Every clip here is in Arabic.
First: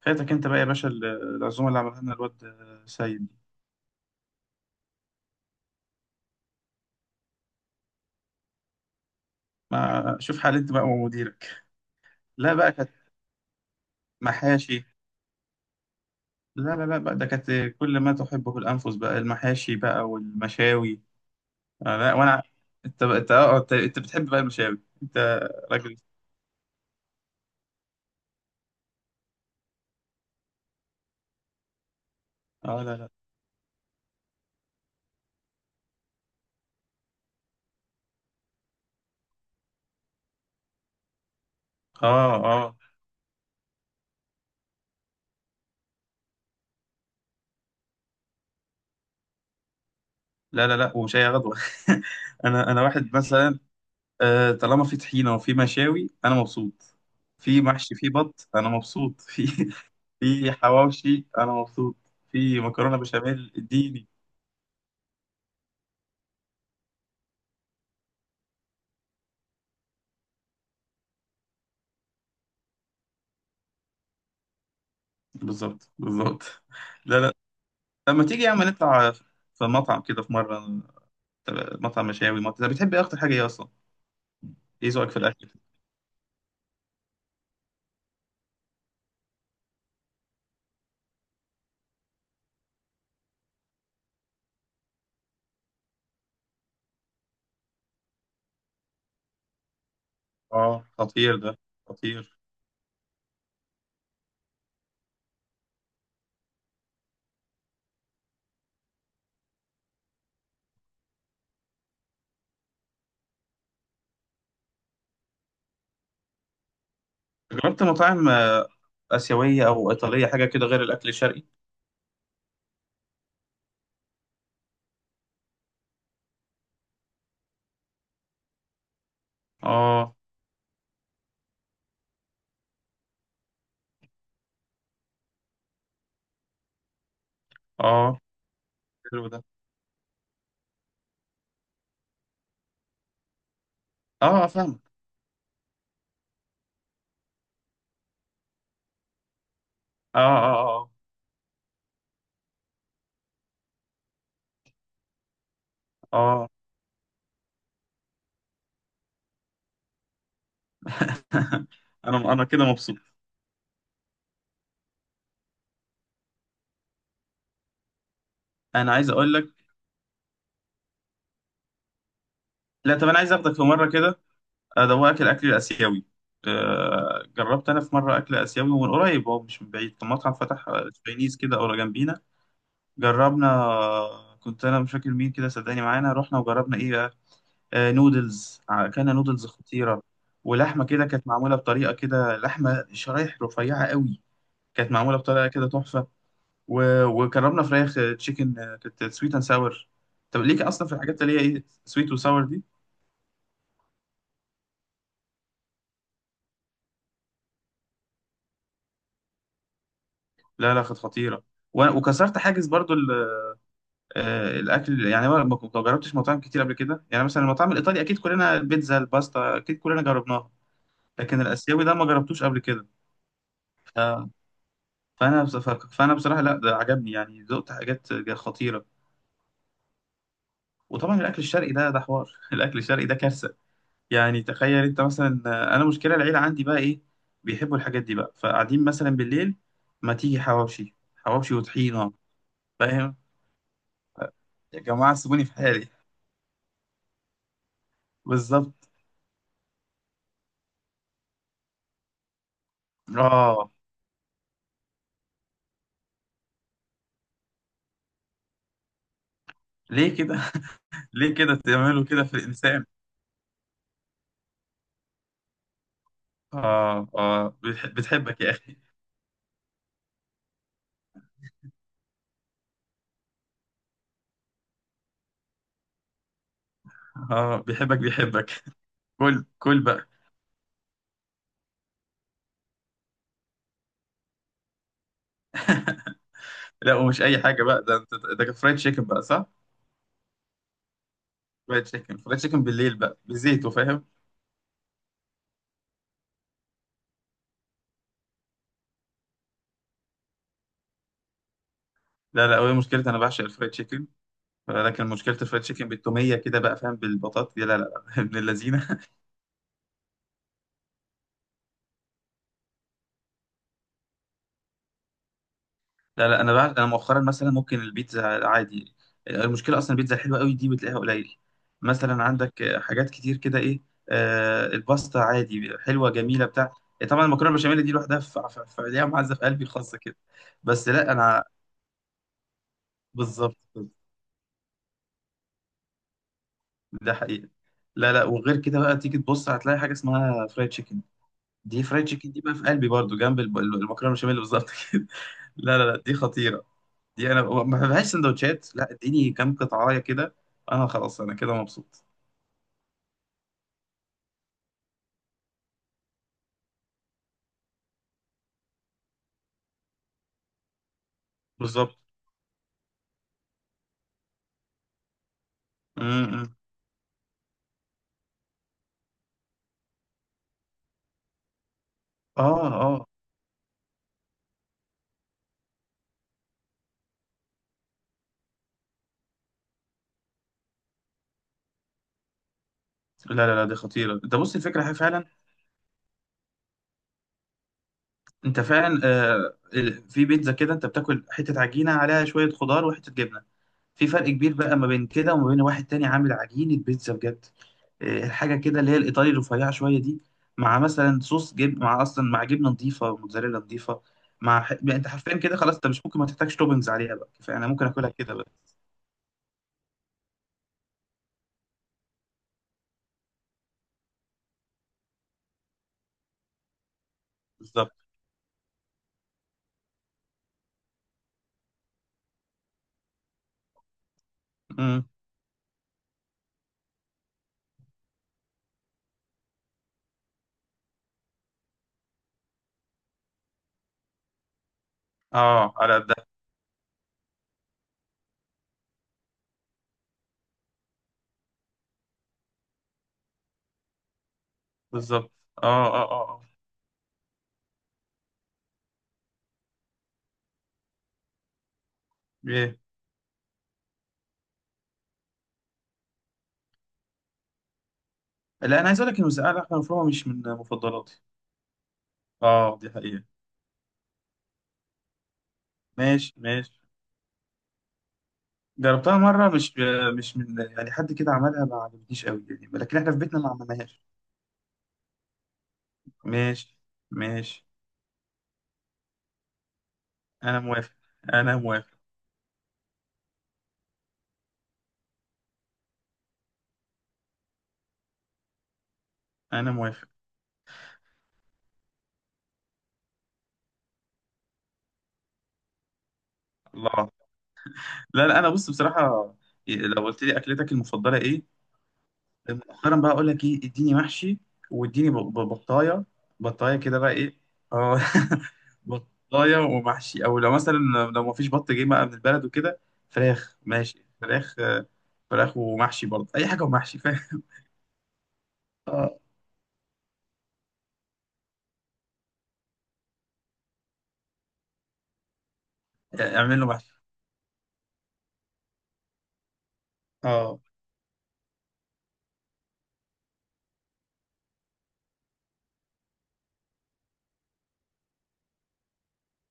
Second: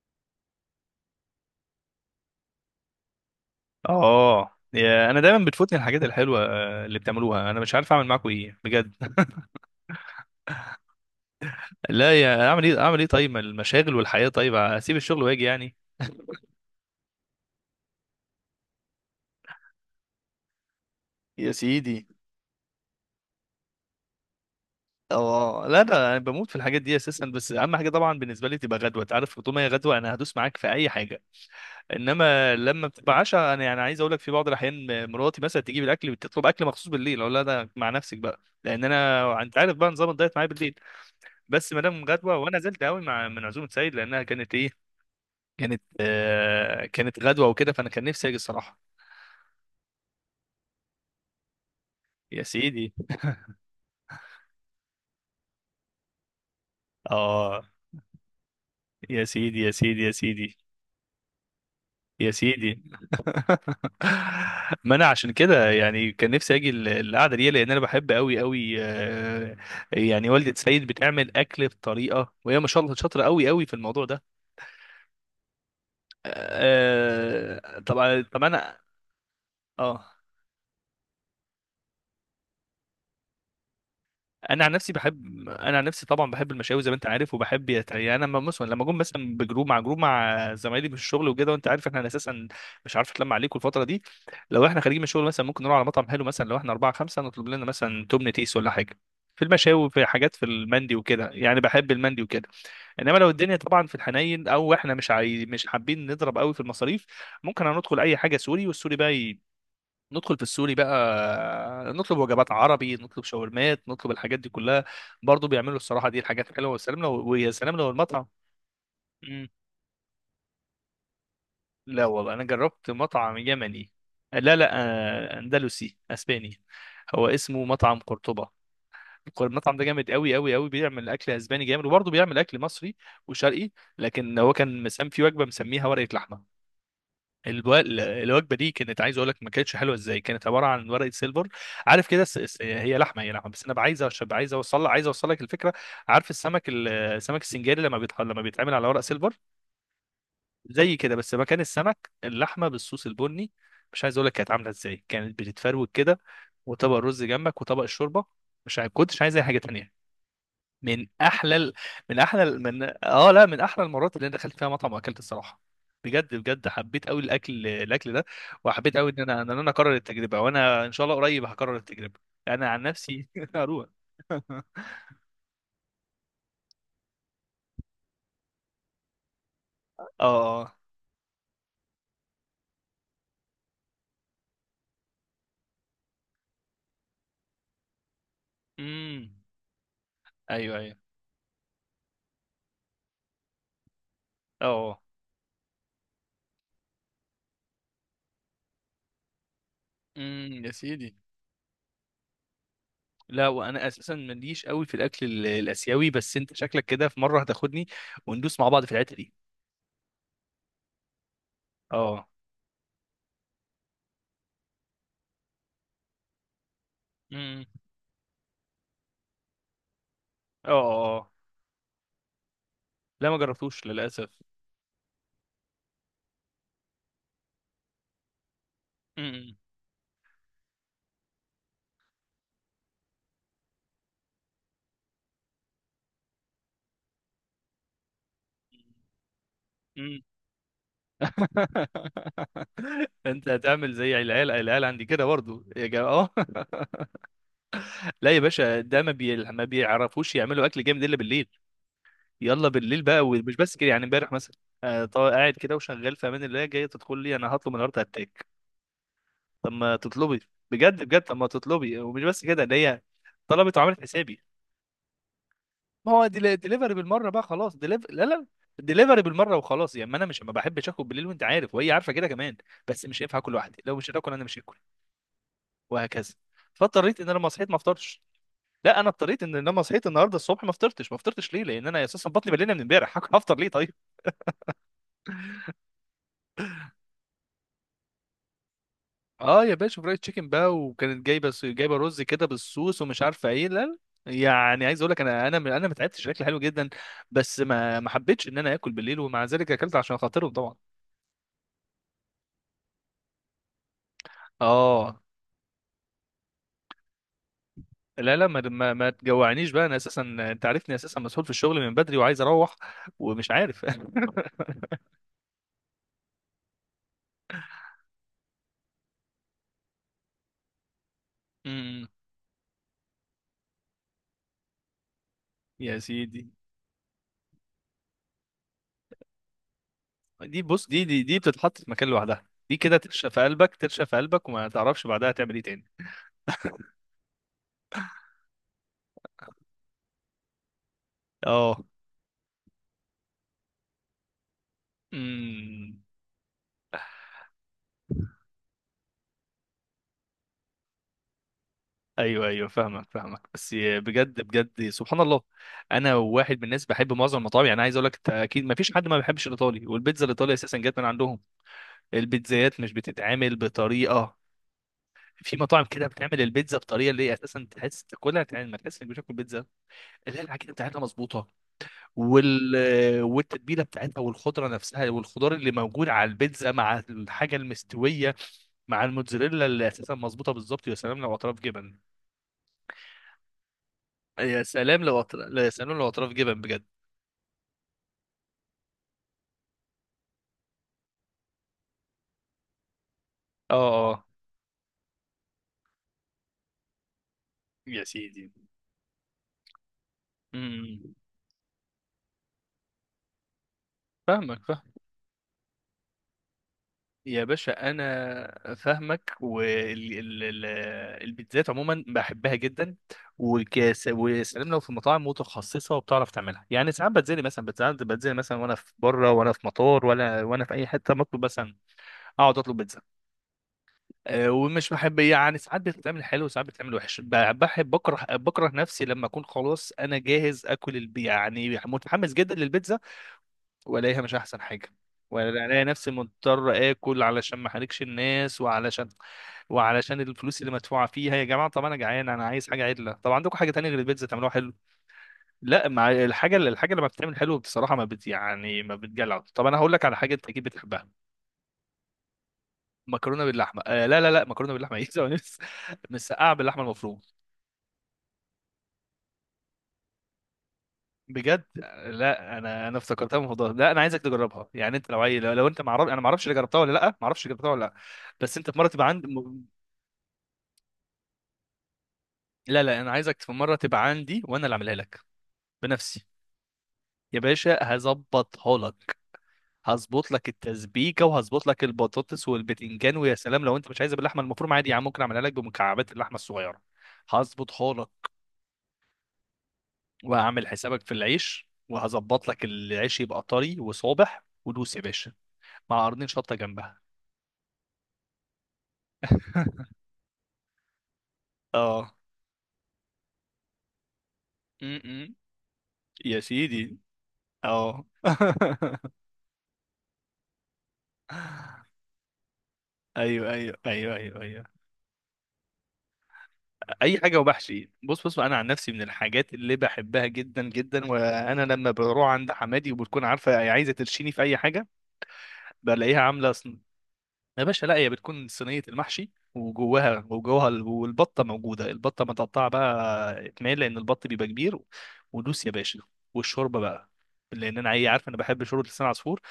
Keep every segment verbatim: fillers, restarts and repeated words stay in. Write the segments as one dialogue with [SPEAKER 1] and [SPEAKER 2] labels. [SPEAKER 1] فاتك انت بقى يا باشا ال- العزومه اللي عملها لنا الواد سيد دي.
[SPEAKER 2] اه يا انا دايما بتفوتني الحاجات الحلوه آه، اللي بتعملوها، انا مش عارف اعمل معاكم ايه بجد.
[SPEAKER 1] ما شوف حال انت بقى ومديرك.
[SPEAKER 2] لا يا
[SPEAKER 1] لا
[SPEAKER 2] اعمل
[SPEAKER 1] بقى
[SPEAKER 2] ايه
[SPEAKER 1] كانت
[SPEAKER 2] اعمل ايه، طيب ما المشاغل والحياه، طيب
[SPEAKER 1] محاشي.
[SPEAKER 2] اسيب الشغل واجي يعني؟
[SPEAKER 1] لا، لا، لا بقى، ده كانت كل ما تحبه الانفس بقى، المحاشي بقى والمشاوي.
[SPEAKER 2] يا
[SPEAKER 1] آه،
[SPEAKER 2] سيدي.
[SPEAKER 1] لا وانا. انت بقى، انت اه انت انت بتحب بقى المشاوي انت.
[SPEAKER 2] اه، لا ده
[SPEAKER 1] راجل.
[SPEAKER 2] انا بموت في الحاجات دي اساسا، بس اهم حاجه طبعا بالنسبه لي تبقى غدوه، انت عارف طول ما هي غدوه انا هدوس معاك في اي حاجه. انما
[SPEAKER 1] اه،
[SPEAKER 2] لما
[SPEAKER 1] لا، لا.
[SPEAKER 2] بتبقى عشاء انا يعني عايز اقول لك، في بعض الاحيان مراتي مثلا تجيب الاكل، بتطلب اكل مخصوص بالليل، اقول لها ده مع نفسك بقى، لان انا انت عارف بقى نظام الدايت معايا بالليل. بس ما دام
[SPEAKER 1] اه،
[SPEAKER 2] غدوه وانا
[SPEAKER 1] اه.
[SPEAKER 2] زلت قوي مع من عزومه سيد، لانها كانت ايه، كانت آه كانت غدوة وكده، فأنا كان نفسي أجي الصراحة.
[SPEAKER 1] لا، لا، لا، ومش اي غدوه.
[SPEAKER 2] يا
[SPEAKER 1] انا انا
[SPEAKER 2] سيدي.
[SPEAKER 1] واحد مثلا. آه، طالما في طحينه وفي مشاوي انا مبسوط. في
[SPEAKER 2] آه،
[SPEAKER 1] محشي، في بط، انا مبسوط.
[SPEAKER 2] يا
[SPEAKER 1] في
[SPEAKER 2] سيدي يا سيدي يا
[SPEAKER 1] في
[SPEAKER 2] سيدي
[SPEAKER 1] حواوشي انا مبسوط.
[SPEAKER 2] يا
[SPEAKER 1] في
[SPEAKER 2] سيدي.
[SPEAKER 1] مكرونه بشاميل، اديني.
[SPEAKER 2] ما أنا عشان كده يعني كان نفسي أجي ال- القعدة دي، لأن أنا بحب أوي أوي آه. يعني والدة سيد بتعمل أكل بطريقة، وهي ما شاء الله شاطرة أوي أوي في الموضوع ده.
[SPEAKER 1] بالظبط، بالظبط. لا، لا.
[SPEAKER 2] آه طبعا
[SPEAKER 1] لما تيجي
[SPEAKER 2] طبعا
[SPEAKER 1] يا عم
[SPEAKER 2] أنا.
[SPEAKER 1] نطلع في مطعم
[SPEAKER 2] آه،
[SPEAKER 1] كده، في مره. مطعم مشاوي، مطعم، انت بتحب ايه اكتر حاجه ايه اصلا؟
[SPEAKER 2] انا عن
[SPEAKER 1] ايه
[SPEAKER 2] نفسي
[SPEAKER 1] ذوقك في
[SPEAKER 2] بحب،
[SPEAKER 1] الاكل؟
[SPEAKER 2] انا عن نفسي طبعا بحب المشاوي زي ما انت عارف، وبحب يت- يعني انا لما مثلا لما اكون مثلا بجروب مع جروب مع زمايلي في الشغل وكده، وانت عارف احنا اساسا مش عارف اتلم عليكم الفتره دي. لو احنا خارجين من الشغل مثلا ممكن نروح على مطعم حلو، مثلا لو احنا اربعه خمسه نطلب لنا مثلا تمن تيس ولا حاجه. في المشاوي، في حاجات في
[SPEAKER 1] اه،
[SPEAKER 2] المندي وكده،
[SPEAKER 1] خطير ده،
[SPEAKER 2] يعني بحب المندي
[SPEAKER 1] خطير.
[SPEAKER 2] وكده. انما لو الدنيا طبعا في الحنين، او احنا مش عاي... مش حابين نضرب قوي في المصاريف، ممكن هندخل اي حاجه سوري، والسوري بقى ندخل في السوري بقى، نطلب وجبات عربي، نطلب شاورمات، نطلب الحاجات دي كلها. برضو بيعملوا الصراحة دي الحاجات حلوة والسلام، لو ويا سلام
[SPEAKER 1] جربت
[SPEAKER 2] لو المطعم.
[SPEAKER 1] مطاعم آه،
[SPEAKER 2] مم.
[SPEAKER 1] اسيويه او ايطاليه، حاجه كده غير الاكل الشرقي؟
[SPEAKER 2] لا والله أنا جربت مطعم يمني، لا لا، آه، أندلسي أسباني، هو اسمه مطعم قرطبة. المطعم ده جامد
[SPEAKER 1] اه،
[SPEAKER 2] قوي قوي قوي، بيعمل اكل اسباني جامد، وبرضه بيعمل اكل مصري وشرقي. لكن هو كان مسام في وجبه مسميها ورقه لحمه. الو-
[SPEAKER 1] اه.
[SPEAKER 2] الوجبه دي كانت عايز
[SPEAKER 1] حلو
[SPEAKER 2] اقول
[SPEAKER 1] ده.
[SPEAKER 2] لك ما كانتش حلوه ازاي، كانت عباره عن ورقه سيلفر. عارف كده الس- الس- هي لحمه، هي لحمه، بس انا عايز أش-
[SPEAKER 1] اه،
[SPEAKER 2] عايز
[SPEAKER 1] فاهم.
[SPEAKER 2] اوصل، عايز اوصل لك الفكره. عارف السمك ال- السمك السنجاري لما بيتح... لما بيتعمل على ورق سيلفر،
[SPEAKER 1] اه، اه، اه،
[SPEAKER 2] زي كده بس مكان السمك اللحمه بالصوص البني. مش عايز اقول لك كانت عامله ازاي، كانت بتتفروت كده،
[SPEAKER 1] اه.
[SPEAKER 2] وطبق رز جنبك وطبق الشوربه. مش عايز كنتش عايز اي حاجه تانية. من احلى ال- من
[SPEAKER 1] انا
[SPEAKER 2] احلى
[SPEAKER 1] انا
[SPEAKER 2] ال-
[SPEAKER 1] كده
[SPEAKER 2] من
[SPEAKER 1] مبسوط.
[SPEAKER 2] اه لا من احلى المرات اللي انا دخلت فيها مطعم واكلت الصراحه. بجد بجد حبيت قوي الاكل، الاكل ده.
[SPEAKER 1] انا
[SPEAKER 2] وحبيت قوي
[SPEAKER 1] عايز
[SPEAKER 2] ان
[SPEAKER 1] اقول
[SPEAKER 2] انا
[SPEAKER 1] لك.
[SPEAKER 2] ان انا اكرر التجربه، وانا ان شاء الله قريب هكرر التجربه. انا عن
[SPEAKER 1] لا، طب انا
[SPEAKER 2] نفسي
[SPEAKER 1] عايز اخدك في
[SPEAKER 2] هروح.
[SPEAKER 1] مره كده. آه، ده هو اكل اكل الاسيوي. آه، جربت انا في مره اكل اسيوي، ومن قريب هو مش من بعيد كان مطعم فتح
[SPEAKER 2] اه.
[SPEAKER 1] آه، تشاينيز كده قريب جنبينا. جربنا، آه، كنت انا مش فاكر مين كده، صدقني معانا رحنا وجربنا ايه بقى. آه، نودلز، آه، كان
[SPEAKER 2] امم
[SPEAKER 1] نودلز خطيره.
[SPEAKER 2] ايوه
[SPEAKER 1] ولحمه
[SPEAKER 2] ايوه.
[SPEAKER 1] كده كانت معموله بطريقه كده، لحمه شرايح رفيعه قوي. كانت
[SPEAKER 2] اه.
[SPEAKER 1] معموله بطريقه كده، تحفه. و- وجربنا فراخ، آه، تشيكن، آه، كانت سويت اند ساور. طب ليك
[SPEAKER 2] امم يا
[SPEAKER 1] اصلا في
[SPEAKER 2] سيدي.
[SPEAKER 1] الحاجات اللي هي ايه سويت وساور دي؟
[SPEAKER 2] لا وانا اساسا ماليش قوي في الاكل ال- الاسيوي، بس انت شكلك كده في مره هتاخدني، وندوس مع بعض في الحته دي.
[SPEAKER 1] لا، لا، كانت خطيره. و-
[SPEAKER 2] اه.
[SPEAKER 1] وكسرت حاجز برضو. آه، الاكل يعني انا ما ما جربتش مطاعم كتير قبل كده، يعني مثلا
[SPEAKER 2] امم
[SPEAKER 1] المطاعم الايطالي اكيد كلنا البيتزا الباستا اكيد كلنا جربناها.
[SPEAKER 2] اه. آه، آه.
[SPEAKER 1] لكن الاسيوي ده ما جربتوش قبل كده.
[SPEAKER 2] لا ما جربتوش
[SPEAKER 1] ف-
[SPEAKER 2] للاسف.
[SPEAKER 1] فانا بص- ف- فانا بصراحه، لا ده عجبني يعني، ذقت حاجات جا- خطيره.
[SPEAKER 2] امم
[SPEAKER 1] وطبعا الاكل الشرقي ده ده حوار. الاكل الشرقي ده كارثه. يعني تخيل انت مثلا، آه، انا مشكله العيله عندي بقى ايه؟ بيحبوا الحاجات دي بقى، فقاعدين مثلا بالليل، ما
[SPEAKER 2] مم.
[SPEAKER 1] تيجي حواوشي حواوشي وطحينه. فاهم؟
[SPEAKER 2] انت هتعمل زي العيال،
[SPEAKER 1] يا
[SPEAKER 2] العيال عندي
[SPEAKER 1] جماعه
[SPEAKER 2] كده
[SPEAKER 1] سيبوني في
[SPEAKER 2] برضو يا
[SPEAKER 1] حالي.
[SPEAKER 2] جماعه اه. لا يا باشا،
[SPEAKER 1] بالظبط.
[SPEAKER 2] ده ما بي... ما بيعرفوش يعملوا اكل جامد الا بالليل. يلا بالليل بقى، ومش
[SPEAKER 1] اه.
[SPEAKER 2] بس كده، يعني امبارح مثلا آه، طا- قاعد كده وشغال في امان الله، جاي تدخل لي، انا هطلب النهارده هتاك. طب ما
[SPEAKER 1] ليه
[SPEAKER 2] تطلبي.
[SPEAKER 1] كده،
[SPEAKER 2] بجد بجد،
[SPEAKER 1] ليه
[SPEAKER 2] طب ما
[SPEAKER 1] كده
[SPEAKER 2] تطلبي،
[SPEAKER 1] تعملوا
[SPEAKER 2] ومش
[SPEAKER 1] كده في
[SPEAKER 2] بس كده ده
[SPEAKER 1] الإنسان؟
[SPEAKER 2] هي طلبت وعملت حسابي. ما هو ديلي- ديليفري
[SPEAKER 1] آه
[SPEAKER 2] بالمره بقى
[SPEAKER 1] آه
[SPEAKER 2] خلاص،
[SPEAKER 1] بتح-
[SPEAKER 2] ديليف... لا
[SPEAKER 1] بتحبك
[SPEAKER 2] لا
[SPEAKER 1] يا أخي.
[SPEAKER 2] ديليفري بالمره وخلاص، يعني ما انا مش ما بحبش اكل بالليل وانت عارف، وهي عارفه كده كمان. بس مش هينفع اكل لوحدي، لو مش هتاكل انا مش هاكل، وهكذا. فاضطريت ان انا لما
[SPEAKER 1] آه
[SPEAKER 2] صحيت ما
[SPEAKER 1] بيحبك
[SPEAKER 2] افطرش.
[SPEAKER 1] بيحبك.
[SPEAKER 2] لا انا اضطريت
[SPEAKER 1] كل
[SPEAKER 2] ان لما
[SPEAKER 1] كل
[SPEAKER 2] صحيت
[SPEAKER 1] بقى.
[SPEAKER 2] النهارده الصبح ما افطرتش، ما افطرتش ليه، لان انا اساسا بطني مليانه من امبارح، هفطر ليه طيب؟
[SPEAKER 1] لا، ومش أي حاجة بقى ده أنت. ده كان فرايد تشيكن بقى، صح؟
[SPEAKER 2] اه يا باشا، فرايد تشيكن بقى، وكانت جايبه
[SPEAKER 1] فرايد
[SPEAKER 2] جايبه
[SPEAKER 1] تشيكن
[SPEAKER 2] رز
[SPEAKER 1] فرايد
[SPEAKER 2] كده
[SPEAKER 1] تشيكن بالليل
[SPEAKER 2] بالصوص
[SPEAKER 1] بقى
[SPEAKER 2] ومش عارفه ايه،
[SPEAKER 1] بزيته،
[SPEAKER 2] لا.
[SPEAKER 1] فاهم؟
[SPEAKER 2] يعني عايز اقول لك انا انا انا ما تعبتش، الاكل حلو جدا، بس ما ما حبيتش ان انا اكل بالليل، ومع ذلك اكلت عشان خاطرهم طبعا.
[SPEAKER 1] لا، لا، هو مشكلتي أنا بعشق الفرايد تشيكن. لكن
[SPEAKER 2] اه،
[SPEAKER 1] مشكلة الفرايد تشيكن بالتومية كده بقى، فاهم؟ بالبطاطا، لا، لا، لا.
[SPEAKER 2] لا
[SPEAKER 1] ابن
[SPEAKER 2] لا ما ما,
[SPEAKER 1] اللذينة.
[SPEAKER 2] ما تجوعنيش بقى، انا اساسا انت عارفني اساسا مسؤول في الشغل من بدري وعايز اروح، ومش عارف.
[SPEAKER 1] لا، لا، انا بعد انا مؤخرا مثلا ممكن البيتزا عادي. المشكله اصلا البيتزا الحلوه قوي دي بتلاقيها قليل.
[SPEAKER 2] أمم،
[SPEAKER 1] مثلا عندك آه، حاجات كتير كده ايه. آه الباستا عادي،
[SPEAKER 2] يا
[SPEAKER 1] حلوه جميله
[SPEAKER 2] سيدي.
[SPEAKER 1] بتاع. طبعا المكرونه البشاميل دي لوحدها في في- في- ليها معزه في قلبي خاصه كده.
[SPEAKER 2] دي بص،
[SPEAKER 1] بس
[SPEAKER 2] دي
[SPEAKER 1] لا
[SPEAKER 2] دي دي
[SPEAKER 1] انا.
[SPEAKER 2] بتتحط في مكان لوحدها، دي كده ترشق في
[SPEAKER 1] بالظبط.
[SPEAKER 2] قلبك، ترشق في قلبك وما تعرفش بعدها تعمل ايه تاني.
[SPEAKER 1] ده حقيقه. لا، لا، وغير كده بقى تيجي تبص هتلاقي حاجه اسمها فرايد تشيكن. دي
[SPEAKER 2] اه.
[SPEAKER 1] فرايد تشيكن دي بقى في قلبي برضو جنب الب- المكرونه البشاميل بالظبط كده. لا، لا،
[SPEAKER 2] امم
[SPEAKER 1] لا، دي خطيره. دي انا ما بحبهاش سندوتشات، لا اديني كام قطعايه كده. انا خلاص، انا كده مبسوط.
[SPEAKER 2] ايوه ايوه، فاهمك فاهمك، بس بجد بجد سبحان الله. انا واحد من الناس بحب معظم المطاعم، يعني عايز اقول لك أنت اكيد ما فيش حد ما بيحبش الايطالي، والبيتزا الايطالي اساسا جت من عندهم.
[SPEAKER 1] بالظبط.
[SPEAKER 2] البيتزايات مش بتتعمل بطريقه، في مطاعم كده بتعمل
[SPEAKER 1] امم.
[SPEAKER 2] البيتزا بطريقه اللي هي اساسا تحس تاكلها، تع- ما تحس انك بتاكل بيتزا. اللي هي العجينه بتاعتها مظبوطه،
[SPEAKER 1] اه،
[SPEAKER 2] وال
[SPEAKER 1] اه.
[SPEAKER 2] والتتبيله بتاعتها والخضره نفسها، والخضار اللي موجود على البيتزا مع الحاجه المستويه، مع الموتزاريلا اللي اساسا مظبوطه بالظبط، يا سلام لو اطراف جبن.
[SPEAKER 1] لا، لا، لا، دي خطيره. ده بص
[SPEAKER 2] يا
[SPEAKER 1] الفكره هي
[SPEAKER 2] سلام لو
[SPEAKER 1] فعلا.
[SPEAKER 2] أطراف... يا سلام لو اطراف جبن بجد.
[SPEAKER 1] انت فعلا، آه ال- في بيتزا كده انت بتاكل حته عجينه عليها شويه خضار وحته جبنه.
[SPEAKER 2] اه
[SPEAKER 1] في
[SPEAKER 2] اه،
[SPEAKER 1] فرق كبير بقى ما بين كده وما بين واحد تاني عامل عجينه بيتزا بجد.
[SPEAKER 2] يا
[SPEAKER 1] آه
[SPEAKER 2] سيدي.
[SPEAKER 1] الحاجه كده اللي هي الايطالي الرفيعه شويه دي. مع
[SPEAKER 2] امم
[SPEAKER 1] مثلا صوص جبن، مع اصلا مع جبنه نظيفه، موتزاريلا نظيفه.
[SPEAKER 2] فاهمك.
[SPEAKER 1] مع ح... يعني انت حرفيا كده خلاص، انت مش ممكن ما تحتاجش توبنجز عليها بقى،
[SPEAKER 2] يا
[SPEAKER 1] فانا ممكن
[SPEAKER 2] باشا
[SPEAKER 1] اكلها كده.
[SPEAKER 2] انا فاهمك، والبيتزات عموما بحبها جدا، وكاس وسلام لو في مطاعم متخصصه وبتعرف تعملها، يعني ساعات بتزلي مثلا، بتزلي
[SPEAKER 1] بالظبط.
[SPEAKER 2] بتزلي مثلا، وانا في بره، وانا في مطار، ولا وانا في اي حته بطلب مثلا، اقعد اطلب بيتزا. أه، ومش
[SPEAKER 1] امم.
[SPEAKER 2] بحب، يعني ساعات بتتعمل حلو وساعات بتتعمل وحش، ب- بحب بكره بكره نفسي لما اكون خلاص انا جاهز اكل البي يعني متحمس جدا للبيتزا، والاقيها مش احسن حاجه،
[SPEAKER 1] اه،
[SPEAKER 2] والاقي
[SPEAKER 1] على قد
[SPEAKER 2] نفسي
[SPEAKER 1] ده.
[SPEAKER 2] مضطر اكل علشان ما احرجش الناس، وعلشان وعلشان الفلوس اللي مدفوعه فيها. يا جماعه طب انا جعان، انا عايز حاجه عدله، طب عندكم حاجه تانية غير البيتزا تعملوها حلو.
[SPEAKER 1] بالظبط. اه،
[SPEAKER 2] لا مع
[SPEAKER 1] اه، اه، اه.
[SPEAKER 2] الحاجه اللي الحاجه لما بتتعمل حلو بصراحه ما بت يعني ما بتجلع. طب انا هقول لك على حاجه انت اكيد بتحبها،
[SPEAKER 1] ايه؟
[SPEAKER 2] مكرونه باللحمه. آه لا لا لا، مكرونه باللحمه ايه؟ ثواني بس. مسقعه باللحمه المفرومه.
[SPEAKER 1] لا، انا عايز اقول لك ان مسقعه لحمه مفرومه مش من مفضلاتي.
[SPEAKER 2] بجد. لا
[SPEAKER 1] اه،
[SPEAKER 2] انا
[SPEAKER 1] دي
[SPEAKER 2] انا
[SPEAKER 1] حقيقه.
[SPEAKER 2] افتكرتها من الموضوع ده. لا انا عايزك تجربها، يعني انت لو عايز، لو, لو انت معرف، انا ما
[SPEAKER 1] ماشي،
[SPEAKER 2] اعرفش اللي
[SPEAKER 1] ماشي.
[SPEAKER 2] جربتها ولا لا، ما اعرفش جربتها ولا لا. بس انت في مره تبقى
[SPEAKER 1] جربتها
[SPEAKER 2] عندك.
[SPEAKER 1] مره، مش مش من يعني حد كده عملها، ما عجبتنيش قوي يعني،
[SPEAKER 2] لا
[SPEAKER 1] لكن
[SPEAKER 2] لا انا
[SPEAKER 1] احنا في بيتنا
[SPEAKER 2] عايزك
[SPEAKER 1] ما
[SPEAKER 2] في مره
[SPEAKER 1] عملناهاش.
[SPEAKER 2] تبقى عندي، وانا اللي اعملها لك بنفسي.
[SPEAKER 1] ماشي،
[SPEAKER 2] يا
[SPEAKER 1] ماشي.
[SPEAKER 2] باشا هظبطها لك، هظبط لك
[SPEAKER 1] انا موافق،
[SPEAKER 2] التسبيكه،
[SPEAKER 1] انا
[SPEAKER 2] وهظبط لك
[SPEAKER 1] موافق.
[SPEAKER 2] البطاطس والبتنجان. ويا سلام لو انت مش عايزها باللحمه المفرومه، عادي يا عم ممكن اعملها لك بمكعبات اللحمه الصغيره. هظبطها لك،
[SPEAKER 1] انا موافق.
[SPEAKER 2] وهعمل حسابك في العيش، وهظبط لك العيش يبقى طري وصابح ودوس يا باشا، مع قرنين شطه جنبها.
[SPEAKER 1] الله. لا، لا، انا بص بصراحه. إيه، لو قلت لي اكلتك المفضله ايه؟
[SPEAKER 2] اه.
[SPEAKER 1] مؤخرا بقى اقول لك ايه، اديني محشي. واديني ب- ب-
[SPEAKER 2] م-م.
[SPEAKER 1] بطايه.
[SPEAKER 2] يا
[SPEAKER 1] بطايه
[SPEAKER 2] سيدي.
[SPEAKER 1] كده بقى ايه. اه.
[SPEAKER 2] اه.
[SPEAKER 1] بطايه ومحشي، او لو مثلا لو ما فيش بط جه بقى من البلد وكده،
[SPEAKER 2] ايوه
[SPEAKER 1] فراخ
[SPEAKER 2] ايوه
[SPEAKER 1] ماشي،
[SPEAKER 2] ايوه ايوه
[SPEAKER 1] فراخ،
[SPEAKER 2] ايوه،
[SPEAKER 1] آه، فراخ ومحشي برضه، اي حاجه ومحشي،
[SPEAKER 2] اي حاجه
[SPEAKER 1] فاهم؟
[SPEAKER 2] وبحشي. بص بص، انا عن نفسي من
[SPEAKER 1] اه.
[SPEAKER 2] الحاجات اللي بحبها جدا جدا، وانا لما بروح عند حمادي وبتكون عارفه هي عايزه ترشيني في اي حاجه، بلاقيها عامله
[SPEAKER 1] اعمل له
[SPEAKER 2] صن...
[SPEAKER 1] محشي.
[SPEAKER 2] يا باشا، لا هي بتكون صينيه المحشي، وجواها
[SPEAKER 1] اه،
[SPEAKER 2] وجواها ال- والبطه موجوده، البطه متقطعه بقى اتنين لان البط بيبقى كبير، ودوس يا باشا. والشوربه بقى، لان انا عي- عارف انا بحب شوربه لسان عصفور.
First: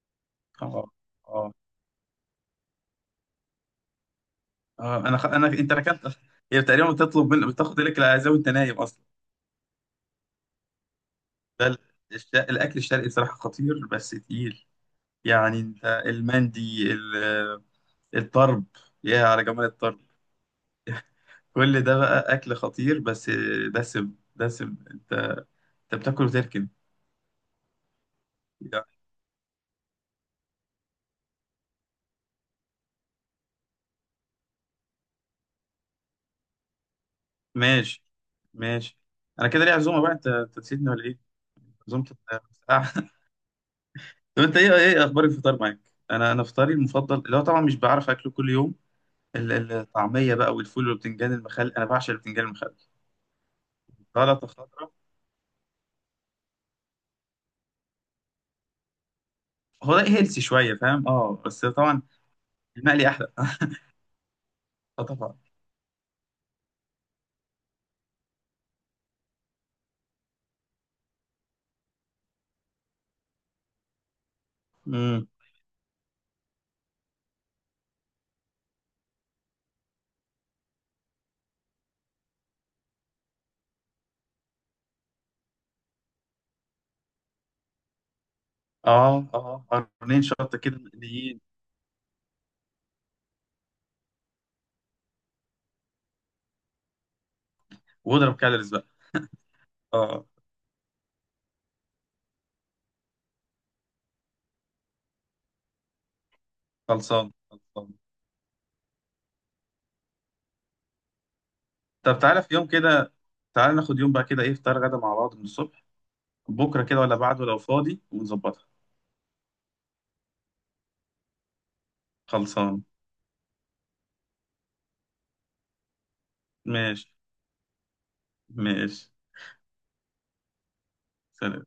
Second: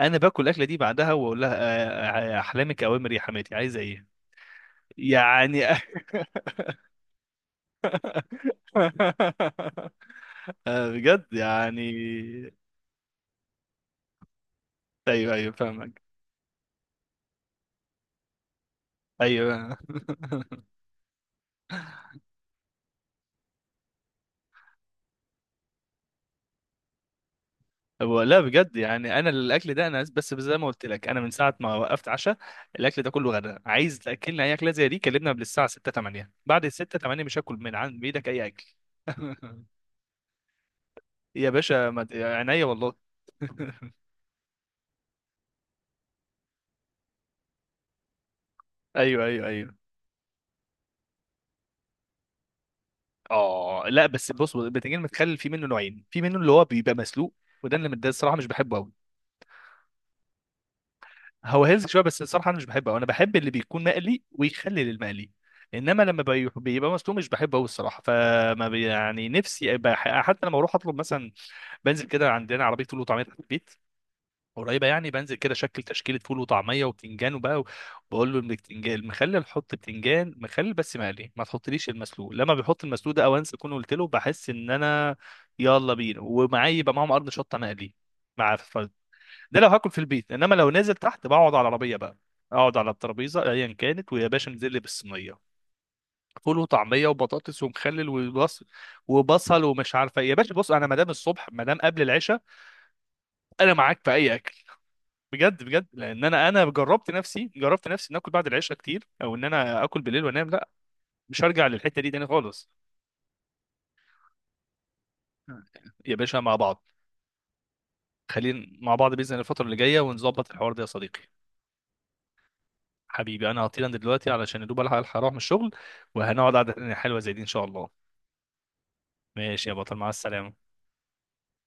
[SPEAKER 2] انا باكل الاكله دي
[SPEAKER 1] اه،
[SPEAKER 2] بعدها واقول
[SPEAKER 1] اه،
[SPEAKER 2] لها آه، آه، احلامك اوامر يا حماتي، عايزه ايه؟
[SPEAKER 1] اه، انا خ... انا
[SPEAKER 2] يعني.
[SPEAKER 1] انت ركنت. هي تقريبا بتطلب من، بتاخد لك العزاء وانت نايم اصلا.
[SPEAKER 2] آه، بجد
[SPEAKER 1] ده ال-
[SPEAKER 2] يعني.
[SPEAKER 1] الش... الاكل الشرقي بصراحه خطير بس تقيل.
[SPEAKER 2] ايوه ايوه
[SPEAKER 1] يعني انت
[SPEAKER 2] فاهمك.
[SPEAKER 1] المندي. الطرب. يا على جمال
[SPEAKER 2] ايوه.
[SPEAKER 1] الطرب. كل ده بقى أكل خطير، بس. دسم دسم أنت. أنت بتاكل وتركن.
[SPEAKER 2] هو لا بجد
[SPEAKER 1] يعني.
[SPEAKER 2] يعني، انا الاكل ده انا بس زي ما قلت لك، انا من ساعه ما وقفت عشاء، الاكل ده كله غدا. عايز تاكلنا اي اكله زي دي كلمنا قبل الساعه سته تمانيه، بعد ال سته تمانيه مش هاكل من عند
[SPEAKER 1] ماشي،
[SPEAKER 2] بايدك اي اكل.
[SPEAKER 1] ماشي. أنا كده ليه عزومة بقى؟ أنت أنت نسيتني ولا إيه؟
[SPEAKER 2] يا باشا ما
[SPEAKER 1] عزومة.
[SPEAKER 2] ت- عينيا والله.
[SPEAKER 1] الساعة. طب أنت إيه إيه أخبار الفطار معاك؟ أنا أنا فطاري المفضل اللي هو طبعا مش بعرف أكله كل يوم.
[SPEAKER 2] ايوه ايوه
[SPEAKER 1] ال-
[SPEAKER 2] ايوه.
[SPEAKER 1] الطعمية بقى والفول والبتنجان المخلل، أنا بعشق البتنجان المخلل.
[SPEAKER 2] اه، لا بس
[SPEAKER 1] سلطة
[SPEAKER 2] بص،
[SPEAKER 1] خضراء.
[SPEAKER 2] البتنجان المتخلل في منه نوعين، في منه اللي هو بيبقى مسلوق، وده اللي ده الصراحه مش بحبه.
[SPEAKER 1] هو ده هيلسي شوية، فاهم؟ أه
[SPEAKER 2] هو
[SPEAKER 1] بس
[SPEAKER 2] هيلث شويه،
[SPEAKER 1] طبعا.
[SPEAKER 2] بس الصراحه انا مش بحبه، انا
[SPEAKER 1] المقلي أحلى.
[SPEAKER 2] بحب اللي بيكون مقلي ويخلي
[SPEAKER 1] أه
[SPEAKER 2] للمقلي.
[SPEAKER 1] طبعا.
[SPEAKER 2] انما لما بي- بيبقى مسلوق مش بحبه قوي الصراحه، فما بي- يعني نفسي بح- حتى لما اروح اطلب مثلا، بنزل كده عندنا عربيه فول وطعميه تحت البيت، قريبه، يعني بنزل كده شكل تشكيله فول وطعميه وبتنجان وبقى، بقول له البتنجان المخلل حط بتنجان مخلل بس مقلي، ما تحطليش المسلوق، لما بيحط المسلوق ده او انسى اكون قلت له بحس ان انا، يلا بينا. ومعايا يبقى معاهم قرن شطه مقلي مع،
[SPEAKER 1] اه،
[SPEAKER 2] ده
[SPEAKER 1] اه.
[SPEAKER 2] لو هاكل في
[SPEAKER 1] قرنين
[SPEAKER 2] البيت. انما
[SPEAKER 1] شطه
[SPEAKER 2] لو
[SPEAKER 1] كده
[SPEAKER 2] نازل تحت
[SPEAKER 1] مقليين.
[SPEAKER 2] بقعد على العربيه بقى، اقعد على الترابيزه ايا كانت، ويا باشا انزل لي بالصينيه، فول وطعميه وبطاطس ومخلل
[SPEAKER 1] واضرب
[SPEAKER 2] وبصل،
[SPEAKER 1] كالوريز بقى.
[SPEAKER 2] وبصل ومش عارفه
[SPEAKER 1] اه،
[SPEAKER 2] إيه. يا باشا بص، انا مدام الصبح، مدام قبل العشاء، انا معاك في اي اكل. بجد بجد لان انا انا جربت
[SPEAKER 1] خلصان،
[SPEAKER 2] نفسي،
[SPEAKER 1] خلصان.
[SPEAKER 2] جربت نفسي ان اكل بعد العشاء كتير، او ان انا اكل بالليل وانام، لا، مش هرجع للحته دي
[SPEAKER 1] طب
[SPEAKER 2] تاني
[SPEAKER 1] تعالى في يوم
[SPEAKER 2] خالص.
[SPEAKER 1] كده. تعالى ناخد يوم بقى كده، ايه، فطار غدا مع بعض من الصبح.
[SPEAKER 2] يا باشا مع
[SPEAKER 1] بكره
[SPEAKER 2] بعض،
[SPEAKER 1] كده ولا بعده لو فاضي ونظبطها.
[SPEAKER 2] خلينا مع بعض باذن الله الفتره اللي جايه، ونظبط الحوار ده يا صديقي.
[SPEAKER 1] خلصان.
[SPEAKER 2] حبيبي انا هطير، انا دلوقتي علشان يا دوب الحق الحق اروح من الشغل، وهنقعد قعده تانية
[SPEAKER 1] ماشي،
[SPEAKER 2] حلوه زي دي ان شاء الله.
[SPEAKER 1] ماشي.
[SPEAKER 2] ماشي يا بطل، مع السلامه.
[SPEAKER 1] سلام.